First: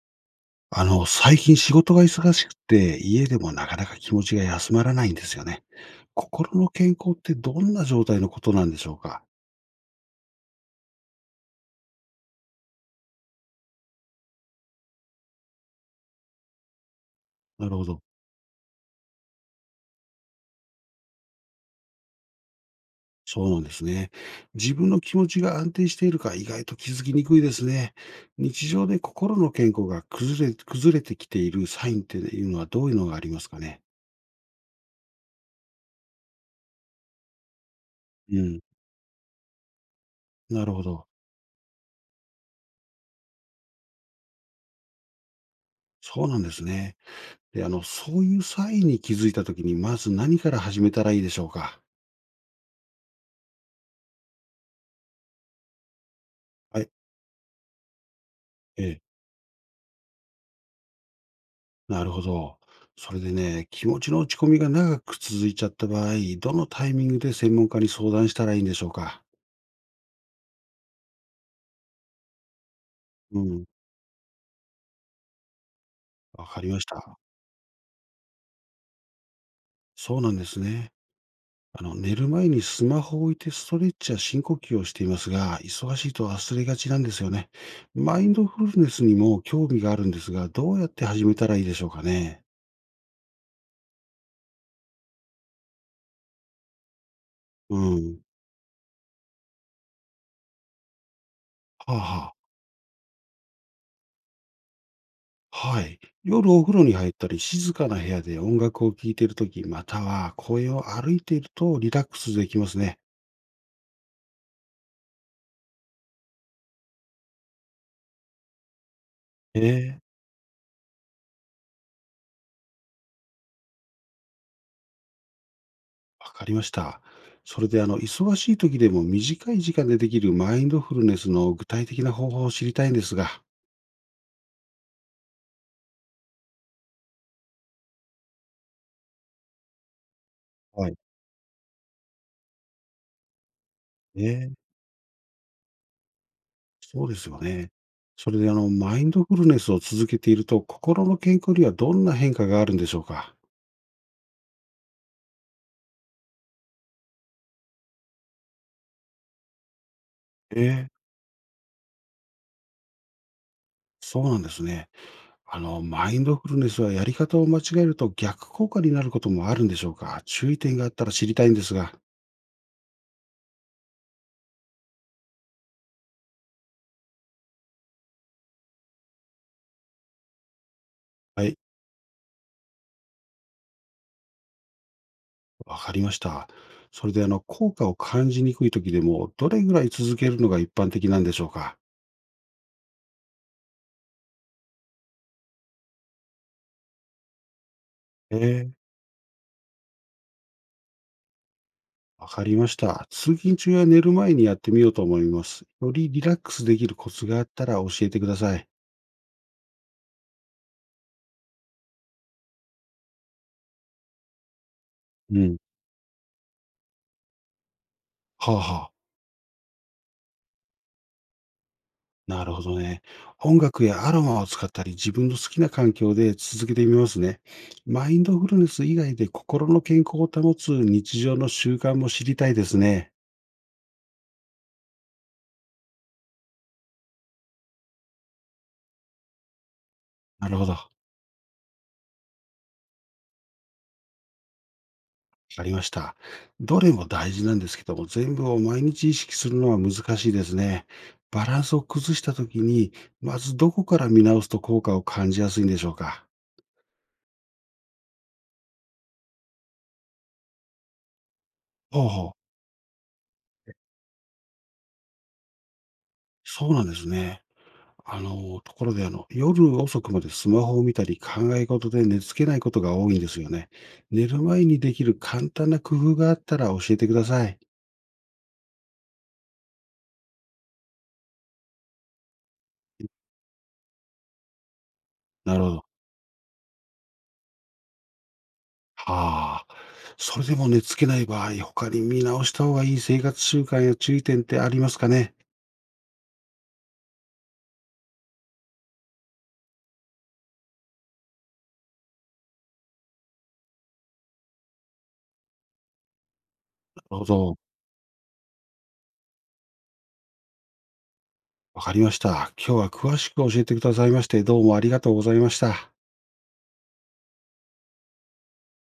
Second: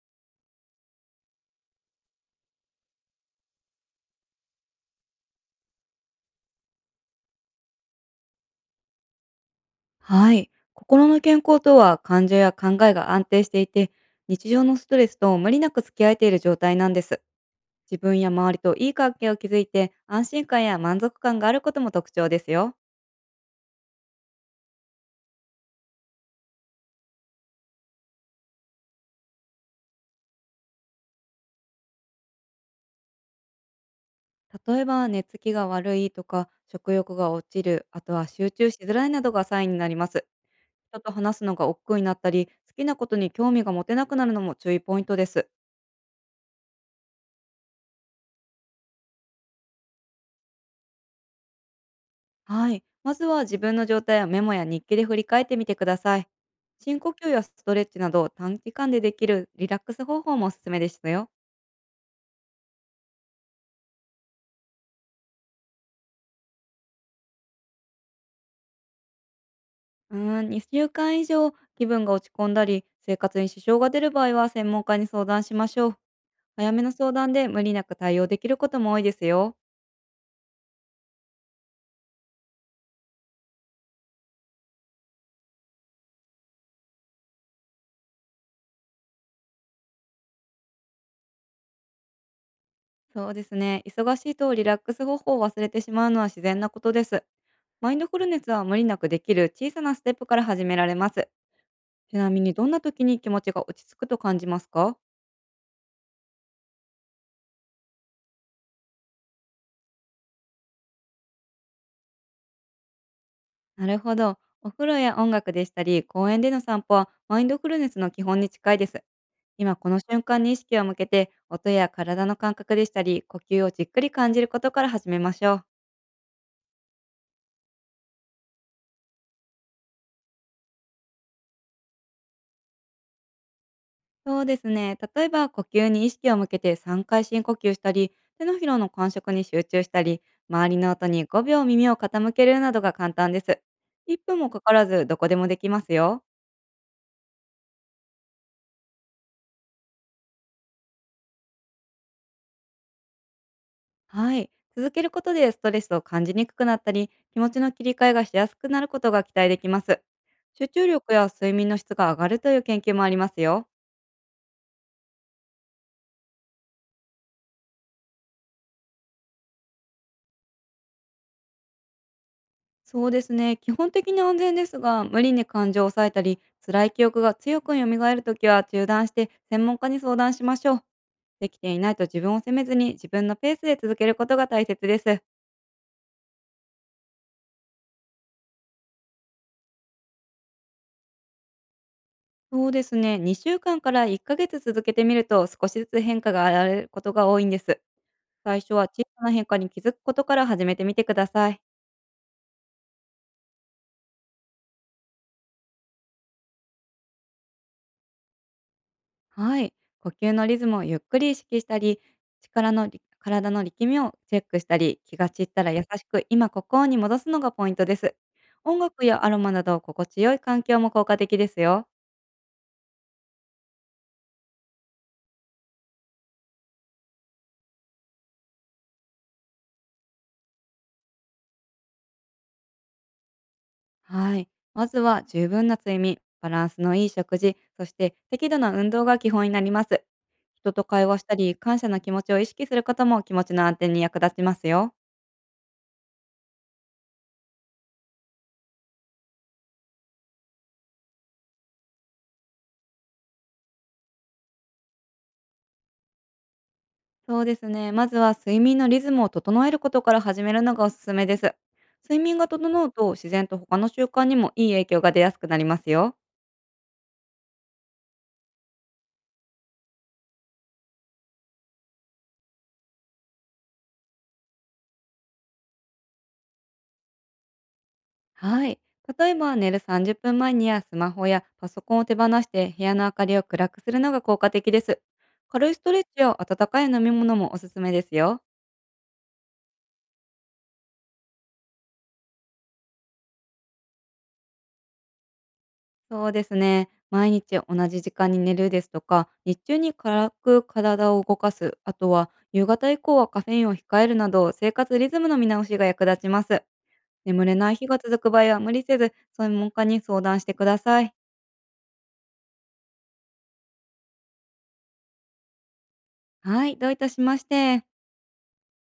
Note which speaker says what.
Speaker 1: 最近仕事が忙しくて、家でもなかなか気持ちが休まらないんですよね。心の健康ってどんな状態のことなんでしょうか？
Speaker 2: はい。心の健康とは感情や考えが安定していて、日常のストレスと無理なく付き合えている状態なんです。
Speaker 1: なるほ
Speaker 2: 自
Speaker 1: ど。
Speaker 2: 分や周りといい関係を築いて、安心感や満足感があることも特徴ですよ。
Speaker 1: そうなんですね。自分の気持ちが安定しているか意外と気づきにくいですね。日常で心の健康が崩れてきているサインっていうのはどういうのがありますかね？
Speaker 2: 例えば、寝つきが悪いとか、食欲が落ちる、あとは
Speaker 1: う
Speaker 2: 集
Speaker 1: ん。
Speaker 2: 中しづらいなどがサインになります。
Speaker 1: なるほ
Speaker 2: 人
Speaker 1: ど。
Speaker 2: と話すのが億劫になったり、好きなことに興味が持てなくなるのも注意ポイントです。
Speaker 1: そうなんですね。で、そういうサインに気づいたときに、まず何から始めたらいいでしょうか？
Speaker 2: はい。まずは自分の状態をメモや日記で振り返ってみてください。
Speaker 1: はい。
Speaker 2: 深呼吸やストレッチなど短期間で
Speaker 1: ええ、
Speaker 2: できるリラックス方法もおすすめですよ。
Speaker 1: なるほど。それでね、気持ちの落ち込みが長く続いちゃった場合、どのタイミングで専門家に相談したらいいんでしょうか？
Speaker 2: うーん、2週間以上気分が落ち込んだり、生活
Speaker 1: う
Speaker 2: に支
Speaker 1: ん、
Speaker 2: 障が出る場合は専門家に相談しましょう。
Speaker 1: わかり
Speaker 2: 早
Speaker 1: ま
Speaker 2: め
Speaker 1: し
Speaker 2: の相
Speaker 1: た。
Speaker 2: 談で無理なく対応できることも多いですよ。
Speaker 1: そうなんですね。寝る前にスマホを置いてストレッチや深呼吸をしていますが、忙しいと忘れがちなんですよね。マインドフルネスにも興味があるんですが、どうやって始めたらいいでしょうかね？
Speaker 2: そうですね。忙しいとリラックス方法を忘れてしまうのは自然なことです。
Speaker 1: う
Speaker 2: マインドフ
Speaker 1: ん。
Speaker 2: ルネスは無理なくできる小さなステップから始められます。
Speaker 1: はあ
Speaker 2: ちな
Speaker 1: はあ。
Speaker 2: みにどんな時に気持ちが落ち着くと感じますか？
Speaker 1: はい。夜お風呂に入ったり、静かな部屋で音楽を聴いているとき、または公園を歩いているとリラックスできますね。
Speaker 2: なるほど。お風呂や音楽でしたり、公園での散歩はマインドフルネスの基本に近いです。
Speaker 1: え
Speaker 2: 今この
Speaker 1: え、
Speaker 2: 瞬間に意識を向けて、音や体の感覚でしたり、呼吸をじっくり感じることから始めましょう。
Speaker 1: わかりました。それで、忙しいときでも短い時間でできるマインドフルネスの具体的な方法を知りたいんですが。
Speaker 2: そうですね。例えば呼吸に意識を向けて3回深呼吸したり、手のひらの感触に集中したり、周り
Speaker 1: は
Speaker 2: の
Speaker 1: い。
Speaker 2: 音に5秒耳を傾けるなどが簡単です。1分も
Speaker 1: ええ、
Speaker 2: かからずどこでもできますよ。
Speaker 1: そうですよね。それで、マインドフルネスを続けていると、心の健康にはどんな変化があるんでしょうか。
Speaker 2: はい。続けることでストレスを感じにくくなったり、気持ちの切り替えがしやすくなることが期待できます。
Speaker 1: え
Speaker 2: 集中
Speaker 1: え、
Speaker 2: 力や睡眠の質が上がるという研究もありますよ。
Speaker 1: そうなんですね。マインドフルネスはやり方を間違えると逆効果になることもあるんでしょうか？注意点があったら知りたいんですが。
Speaker 2: そうですね。基本的に安全ですが、無理に感情を抑えたり、辛い記憶が強く蘇るときは中断して専門家に相談しましょう。
Speaker 1: は
Speaker 2: で
Speaker 1: い、
Speaker 2: きていないと自分を責めずに自分のペースで続けることが大切です。
Speaker 1: わかりました。それで効果を感じにくい時でも、どれぐらい続けるのが一般的なんでしょうか？
Speaker 2: そうですね。2週間から1ヶ月続けてみると、少しずつ変化が現れることが多いんです。
Speaker 1: え
Speaker 2: 最
Speaker 1: え、
Speaker 2: 初は小さな変化に気づくことから始めてみてください。
Speaker 1: わかりました。通勤中や寝る前にやってみようと思います。よりリラックスできるコツがあったら教えてください。
Speaker 2: はい。呼吸のリズムをゆっくり意識したり、力のり体の力みをチェックしたり、気が
Speaker 1: う
Speaker 2: 散っ
Speaker 1: ん。
Speaker 2: たら優しく今ここに戻すのがポイントです。
Speaker 1: はあ
Speaker 2: 音
Speaker 1: はあ。
Speaker 2: 楽やアロマなど心地よい環境も効果的ですよ。
Speaker 1: なるほどね。音楽やアロマを使ったり、自分の好きな環境で続けてみますね。マインドフルネス以外で心の健康を保つ日常の習慣も知りたいですね。
Speaker 2: はい。まずは十分な睡眠、バランスのいい食事、そして適度な運動が基本になります。
Speaker 1: なるほ
Speaker 2: 人
Speaker 1: ど。
Speaker 2: と
Speaker 1: わ
Speaker 2: 会話したり、感謝の気持ちを意識することも気持ちの安定に役立ちますよ。
Speaker 1: かりました。どれも大事なんですけども、全部を毎日意識するのは難しいですね。バランスを崩したときに、まずどこから見直すと効果を感じやすいんでしょうか。
Speaker 2: そうですね。まずは睡眠のリズムを整えることから始めるのがおすすめです。
Speaker 1: ほう
Speaker 2: 睡
Speaker 1: ほう。
Speaker 2: 眠が整うと、自然と他の習慣にもいい影響が出やすくなりますよ。
Speaker 1: そうなんですね。ところで、夜遅くまでスマホを見たり考え事で寝つけないことが多いんですよね。寝る前にできる簡単な工夫があったら教えてください。
Speaker 2: はい。例えば寝る30分前にスマホやパソコンを手放して、部屋の明かりを暗くするのが効果的です。
Speaker 1: なる
Speaker 2: 軽
Speaker 1: ほ
Speaker 2: いス
Speaker 1: ど。
Speaker 2: トレッチや温かい飲み物もおすすめですよ。
Speaker 1: はあ。それでも寝つけない場合、他に見直した方がいい生活習慣や注意点ってありますかね？
Speaker 2: そうですね。毎日同じ時間に寝るですとか、日中に軽く体を動かす、あとは夕方以降はカフェインを控えるなど、生活リズムの見直しが役立ちます。
Speaker 1: なるほ
Speaker 2: 眠れ
Speaker 1: ど。
Speaker 2: ない日が続く場合は無理せず、専門家に相談してください。
Speaker 1: わかりました。今日は詳しく教えてくださいまして、どうもありがとうございました。
Speaker 2: はい、どういたしまして。